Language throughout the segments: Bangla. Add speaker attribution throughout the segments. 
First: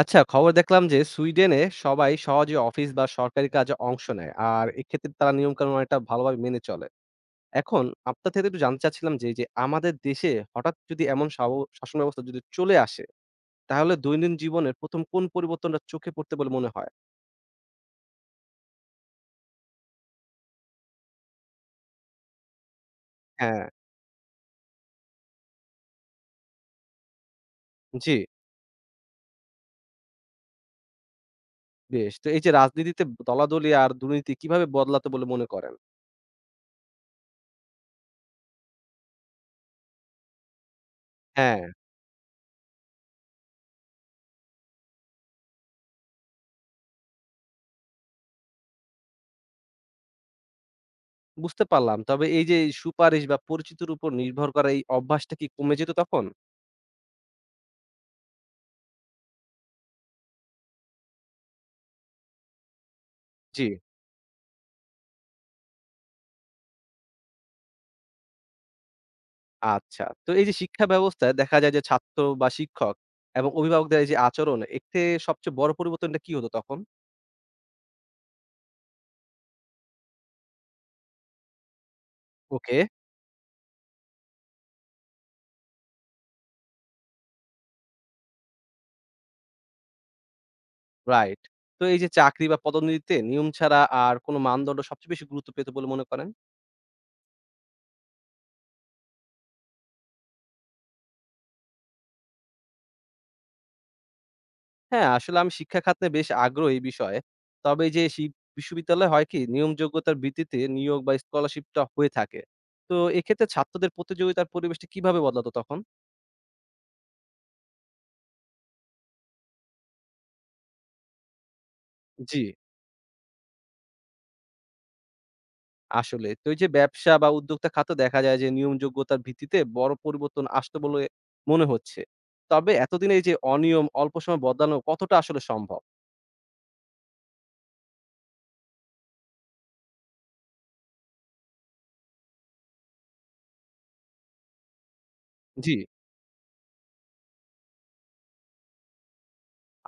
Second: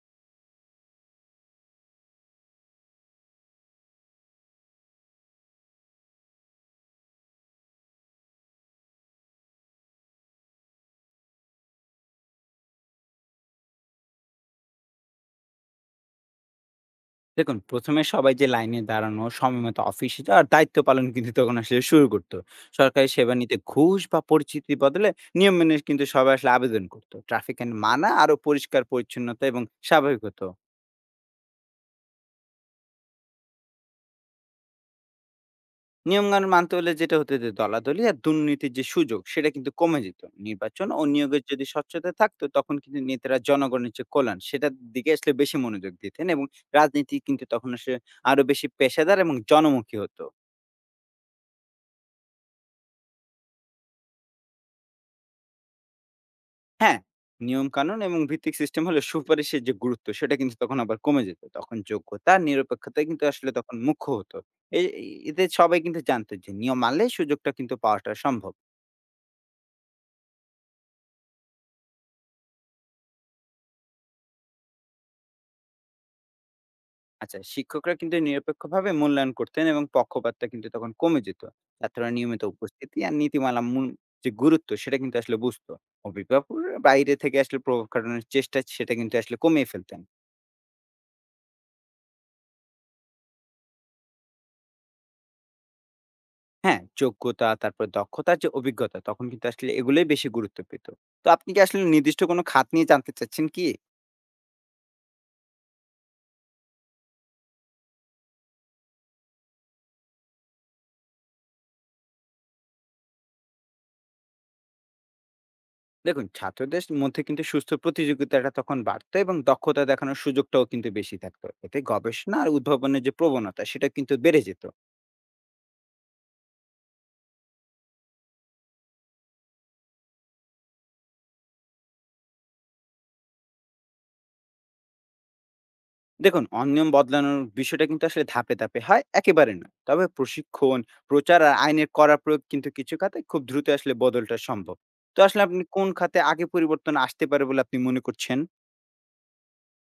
Speaker 1: আচ্ছা, খবর দেখলাম যে সুইডেনে সবাই সহজে অফিস বা সরকারি কাজে অংশ নেয়। আর এক্ষেত্রে তারা নিয়মকানুন অনেকটা ভালোভাবে মেনে চলে। এখন আপনার থেকে একটু জানতে চাচ্ছিলাম যে, এই যে আমাদের দেশে হঠাৎ যদি এমন শাসন ব্যবস্থা যদি চলে আসে, তাহলে দৈনন্দিন জীবনের ১ম কোন পরিবর্তনটা চোখে পড়তে বলে মনে হয়?
Speaker 2: দেখুন, ১ম এ সবাই যে লাইনে দাঁড়ানো, সময়মতো অফিসে যাওয়া আর দায়িত্ব পালন কিন্তু তখন আসলে শুরু করত। সরকারি সেবা নিতে
Speaker 1: হ্যাঁ,
Speaker 2: ঘুষ বা পরিচিতির বদলে নিয়ম মেনে কিন্তু সবাই আসলে আবেদন করত। ট্রাফিক আইন মানা,
Speaker 1: জি,
Speaker 2: আরো পরিষ্কার পরিচ্ছন্নতা এবং স্বাভাবিক হতো।
Speaker 1: বেশ। তো এই যে রাজনীতিতে দলাদলি আর দুর্নীতি কিভাবে বদলাতে বলে মনে করেন?
Speaker 2: নিয়মকানুন মানতে হলে যেটা হতো যে দলাদলি আর দুর্নীতির যে সুযোগ সেটা কিন্তু কমে যেত। নির্বাচন ও নিয়োগের
Speaker 1: হ্যাঁ,
Speaker 2: যদি স্বচ্ছতা থাকতো, তখন কিন্তু নেতারা জনগণের যে কল্যাণ সেটার দিকে আসলে বেশি মনোযোগ দিতেন, এবং রাজনীতি কিন্তু তখন আসলে আরো বেশি পেশাদার এবং জনমুখী হতো।
Speaker 1: বুঝতে পারলাম। তবে এই যে এই সুপারিশ বা পরিচিতির উপর নির্ভর করা এই অভ্যাসটা কি কমে যেত তখন?
Speaker 2: হ্যাঁ, নিয়মকানুন এবং ভিত্তিক সিস্টেম হলে সুপারিশের যে গুরুত্ব সেটা কিন্তু তখন আবার কমে যেত। তখন যোগ্যতা, আর নিরপেক্ষতা কিন্তু আসলে
Speaker 1: জি।
Speaker 2: তখন মুখ্য হতো। এ এ- এতে সবাই কিন্তু জানতো যে নিয়ম মানলে সুযোগটা কিন্তু পাওয়াটা সম্ভব।
Speaker 1: আচ্ছা। তো এই যে শিক্ষা ব্যবস্থায় দেখা যায় যে ছাত্র বা শিক্ষক এবং অভিভাবকদের এই যে আচরণ, এতে সবচেয়ে বড় পরিবর্তনটা কি হতো তখন?
Speaker 2: আচ্ছা, শিক্ষকরা কিন্তু নিরপেক্ষভাবে মূল্যায়ন করতেন, এবং পক্ষপাতটা কিন্তু তখন কমে যেত। ছাত্ররা নিয়মিত
Speaker 1: ওকে।
Speaker 2: উপস্থিতি আর নীতিমালা মূল যে গুরুত্ব সেটা কিন্তু আসলে বুঝতো। অভিভাবকরা বাইরে থেকে আসলে প্রভাব খাটানোর চেষ্টা সেটা কিন্তু আসলে কমিয়ে ফেলতেন।
Speaker 1: রাইট। তো এই যে চাকরি বা পদোন্নতিতে নিয়ম ছাড়া আর কোন মানদণ্ড সবচেয়ে বেশি গুরুত্ব পেত বলে মনে করেন?
Speaker 2: হ্যাঁ, যোগ্যতা, তারপর দক্ষতার যে অভিজ্ঞতা, তখন কিন্তু আসলে এগুলোই বেশি গুরুত্ব পেত। তো আপনি কি আসলে নির্দিষ্ট কোনো খাত নিয়ে জানতে চাচ্ছেন কি?
Speaker 1: হ্যাঁ, আসলে আমি শিক্ষা খাত নিয়ে বেশ আগ্রহী এই বিষয়ে। তবে এই যে বিশ্ববিদ্যালয় হয় কি নিয়ম যোগ্যতার ভিত্তিতে নিয়োগ বা স্কলারশিপটা হয়ে থাকে। তো এক্ষেত্রে ছাত্রদের প্রতিযোগিতার পরিবেশটা কিভাবে বদলাতো তখন?
Speaker 2: দেখুন, ছাত্রদের মধ্যে কিন্তু সুস্থ প্রতিযোগিতাটা তখন বাড়তো, এবং দক্ষতা দেখানোর সুযোগটাও কিন্তু বেশি থাকতো। এতে গবেষণা
Speaker 1: জি।
Speaker 2: আর উদ্ভাবনের যে প্রবণতা সেটা কিন্তু বেড়ে যেত।
Speaker 1: আসলে। তো এই যে ব্যবসা বা উদ্যোক্তা খাতে দেখা যায় যে নিয়মযোগ্যতার ভিত্তিতে বড় পরিবর্তন আসতে বলে মনে হচ্ছে। তবে এতদিনে এই যে অনিয়ম অল্প সময়ে বদলানো কতটা আসলে সম্ভব?
Speaker 2: দেখুন, অনিয়ম বদলানোর বিষয়টা কিন্তু আসলে ধাপে, ধাপে হয়, একেবারে না। তবে প্রশিক্ষণ, প্রচার আর আইনের কড়া প্রয়োগ কিন্তু কিছু খাতে খুব দ্রুত আসলে বদলটা সম্ভব। তো আসলে আপনি
Speaker 1: জি।
Speaker 2: কোন খাতে আগে পরিবর্তন আসতে পারে বলে আপনি মনে করছেন?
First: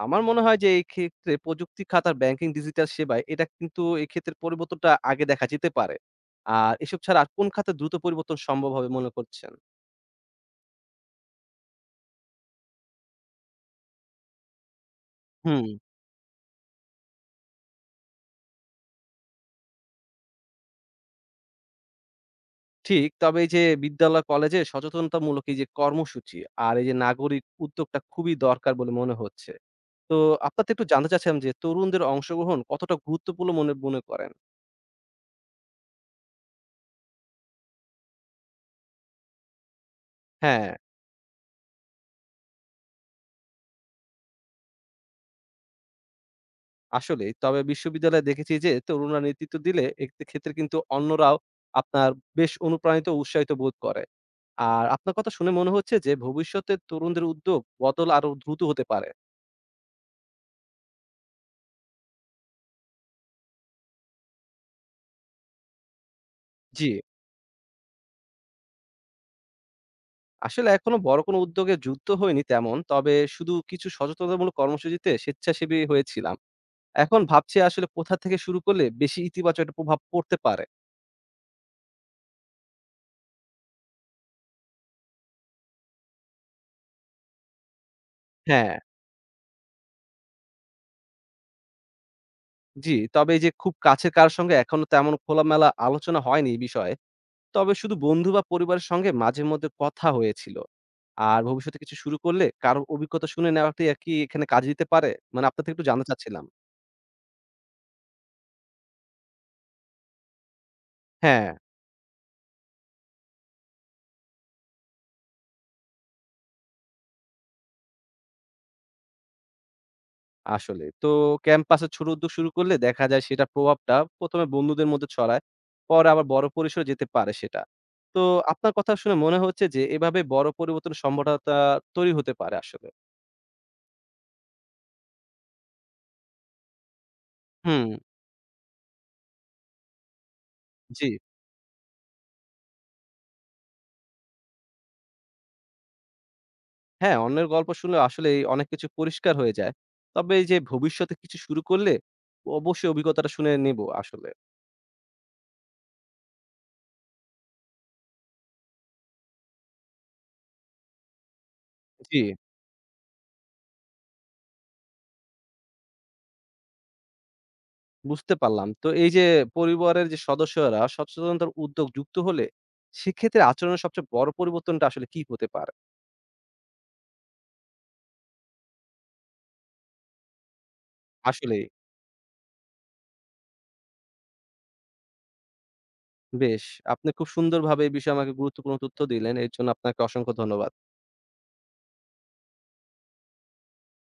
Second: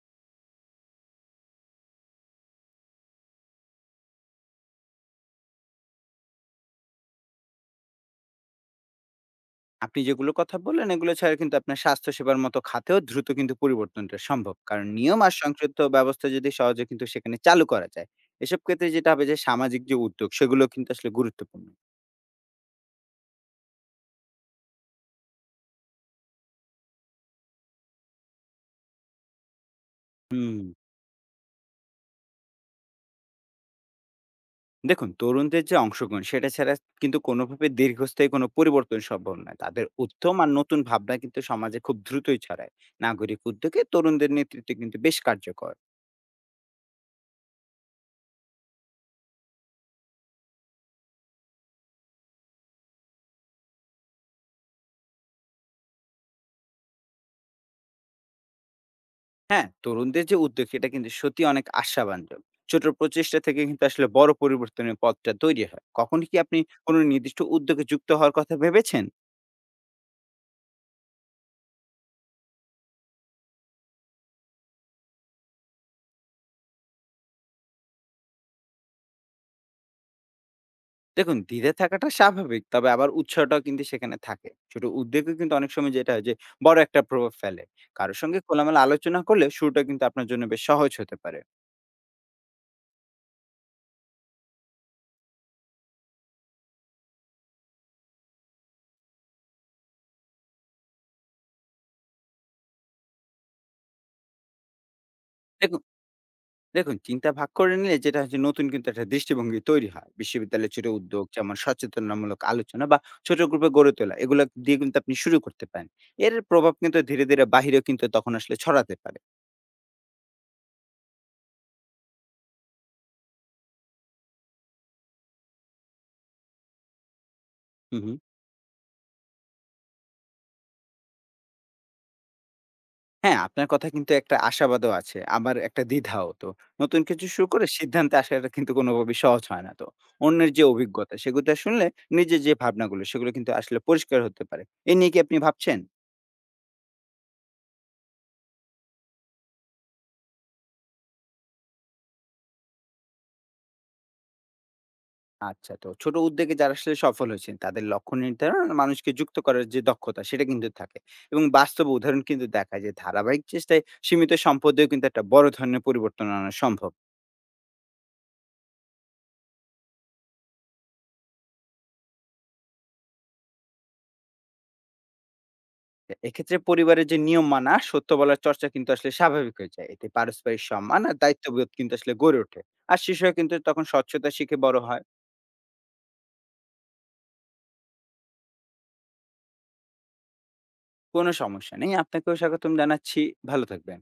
Speaker 1: আমার মনে হয় যে এই ক্ষেত্রে প্রযুক্তি খাত আর ব্যাংকিং ডিজিটাল সেবায় এটা কিন্তু এক্ষেত্রে পরিবর্তনটা আগে দেখা যেতে পারে। আর এসব ছাড়া আর কোন খাতে দ্রুত পরিবর্তন সম্ভব হবে মনে করছেন?
Speaker 2: আপনি যেগুলোর কথা বললেন, এগুলো ছাড়া কিন্তু আপনার স্বাস্থ্যসেবার মতো খাতেও দ্রুত কিন্তু পরিবর্তনটা সম্ভব, কারণ নিয়ম আর
Speaker 1: হুম।
Speaker 2: সংযুক্ত ব্যবস্থা যদি সহজে কিন্তু সেখানে চালু করা যায়। এসব ক্ষেত্রে যেটা হবে, যে সামাজিক যে উদ্যোগ, সেগুলো কিন্তু আসলে গুরুত্বপূর্ণ।
Speaker 1: ঠিক, তবে এই যে বিদ্যালয়, কলেজে সচেতনতামূলক এই যে কর্মসূচি আর এই যে নাগরিক উদ্যোগটা খুবই দরকার বলে মনে হচ্ছে। তো
Speaker 2: হুম।
Speaker 1: আপনার থেকে একটু জানতে চাচ্ছিলাম যে তরুণদের অংশগ্রহণ কতটা গুরুত্বপূর্ণ মনে মনে করেন?
Speaker 2: দেখুন, তরুণদের যে অংশগ্রহণ, সেটা ছাড়া কিন্তু কোনোভাবে দীর্ঘস্থায়ী কোনো পরিবর্তন সম্ভব নয়। তাদের উদ্যম আর
Speaker 1: হ্যাঁ,
Speaker 2: নতুন ভাবনা কিন্তু সমাজে খুব দ্রুতই ছড়ায়। নাগরিক উদ্যোগে তরুণদের নেতৃত্ব কিন্তু বেশ কার্যকর।
Speaker 1: আসলেই। তবে বিশ্ববিদ্যালয়ে দেখেছি যে তরুণরা নেতৃত্ব দিলে এক্ষেত্রে কিন্তু অন্যরাও আপনার বেশ অনুপ্রাণিত ও উৎসাহিত বোধ করে। আর আপনার কথা শুনে মনে হচ্ছে যে ভবিষ্যতে তরুণদের উদ্যোগ বদল আরো দ্রুত হতে পারে।
Speaker 2: হ্যাঁ, তরুণদের যে উদ্যোগ, এটা কিন্তু সত্যি অনেক আশাব্যঞ্জক। ছোট প্রচেষ্টা থেকে কিন্তু আসলে বড় পরিবর্তনের পথটা তৈরি হয়। কখনো কি আপনি
Speaker 1: জি।
Speaker 2: কোনো নির্দিষ্ট উদ্যোগে যুক্ত হওয়ার কথা ভেবেছেন?
Speaker 1: আসলে এখনো বড় কোনো উদ্যোগে যুক্ত হইনি তেমন। তবে শুধু কিছু সচেতনতামূলক কর্মসূচিতে স্বেচ্ছাসেবী হয়েছিলাম। এখন ভাবছি আসলে কোথা থেকে শুরু করলে বেশি ইতিবাচক একটা প্রভাব পড়তে পারে?
Speaker 2: দেখুন, দ্বিধা থাকাটা স্বাভাবিক। তবে আবার উৎসাহটাও কিন্তু সেখানে থাকে। ছোট উদ্যোগও কিন্তু অনেক সময় যেটা হয়, যে বড় একটা প্রভাব ফেলে। কারো সঙ্গে
Speaker 1: হ্যাঁ।
Speaker 2: খোলামেলা আলোচনা করলে শুরুটা কিন্তু আপনার জন্য বেশ সহজ হতে পারে।
Speaker 1: জি, তবে এই যে খুব কাছের কারো সঙ্গে এখনো তেমন খোলামেলা আলোচনা হয়নি এই বিষয়ে। তবে শুধু বন্ধু বা পরিবারের সঙ্গে মাঝে মধ্যে কথা হয়েছিল। আর ভবিষ্যতে কিছু শুরু করলে কারো অভিজ্ঞতা শুনে নেওয়াটাই আর কি এখানে কাজে দিতে পারে? মানে আপনার থেকে
Speaker 2: দেখুন
Speaker 1: একটু জানতে চাচ্ছিলাম।
Speaker 2: দেখুন চিন্তা ভাগ করে নিলে যেটা হচ্ছে, নতুন কিন্তু একটা দৃষ্টিভঙ্গি তৈরি হয়। বিশ্ববিদ্যালয়ের ছোট উদ্যোগ,
Speaker 1: হ্যাঁ,
Speaker 2: যেমন সচেতনামূলক আলোচনা বা ছোট গ্রুপে গড়ে তোলা, এগুলো দিয়ে কিন্তু আপনি শুরু করতে পারেন। এর প্রভাব কিন্তু ধীরে, ধীরে বাহিরেও কিন্তু তখন আসলে ছড়াতে পারে।
Speaker 1: আসলে। তো ক্যাম্পাসে ছোট উদ্যোগ শুরু করলে দেখা যায় সেটার প্রভাবটা ১ম এ বন্ধুদের মধ্যে ছড়ায়। পরে আবার বড় পরিসরে যেতে পারে সেটা।
Speaker 2: হুম, হুম।
Speaker 1: তো আপনার কথা শুনে মনে হচ্ছে যে এভাবে বড় পরিবর্তন সম্ভাবনাটা তৈরি হতে পারে আসলে।
Speaker 2: হ্যাঁ, আপনার কথা কিন্তু একটা আশাবাদও আছে, আবার একটা দ্বিধাও তো। নতুন কিছু শুরু করে
Speaker 1: হুম,
Speaker 2: সিদ্ধান্তে আসাটা কিন্তু কোনোভাবেই সহজ হয় না তো। অন্যের যে
Speaker 1: জি।
Speaker 2: অভিজ্ঞতা, সেগুলো শুনলে নিজের যে ভাবনাগুলো, সেগুলো কিন্তু আসলে পরিষ্কার হতে পারে। এ নিয়ে কি আপনি ভাবছেন?
Speaker 1: হ্যাঁ, অন্যের গল্প শুনলে আসলেই অনেক কিছু পরিষ্কার হয়ে যায়। তবে এই যে ভবিষ্যতে কিছু শুরু করলে অবশ্যই অভিজ্ঞতাটা শুনে নেব আসলে।
Speaker 2: আচ্ছা, তো ছোট উদ্যোগে যারা আসলে সফল হয়েছেন, তাদের লক্ষ্য নির্ধারণ আর মানুষকে যুক্ত করার যে দক্ষতা, সেটা কিন্তু থাকে, এবং বাস্তব
Speaker 1: জি।
Speaker 2: উদাহরণ কিন্তু দেখায়, যে ধারাবাহিক চেষ্টায় সীমিত সম্পদেও কিন্তু একটা বড় ধরনের পরিবর্তন আনা সম্ভব।
Speaker 1: বুঝতে পারলাম। তো এই যে পরিবারের যে সদস্যরা সচেতনতার উদ্যোগ যুক্ত হলে সেক্ষেত্রে আচরণের সবচেয়ে বড় পরিবর্তনটা আসলে কি হতে পারে?
Speaker 2: এক্ষেত্রে পরিবারের যে নিয়ম মানা, সত্য বলার চর্চা কিন্তু আসলে স্বাভাবিক হয়ে যায়। এতে পারস্পরিক সম্মান আর
Speaker 1: আসলেই।
Speaker 2: দায়িত্ববোধ কিন্তু আসলে গড়ে ওঠে। আর শিশুরা কিন্তু তখন স্বচ্ছতা শিখে বড় হয়।
Speaker 1: বেশ, আপনি খুব সুন্দরভাবে এই বিষয়ে আমাকে গুরুত্বপূর্ণ তথ্য দিলেন। এর জন্য আপনাকে অসংখ্য ধন্যবাদ।
Speaker 2: কোনো সমস্যা নেই, আপনাকেও স্বাগতম জানাচ্ছি। ভালো থাকবেন।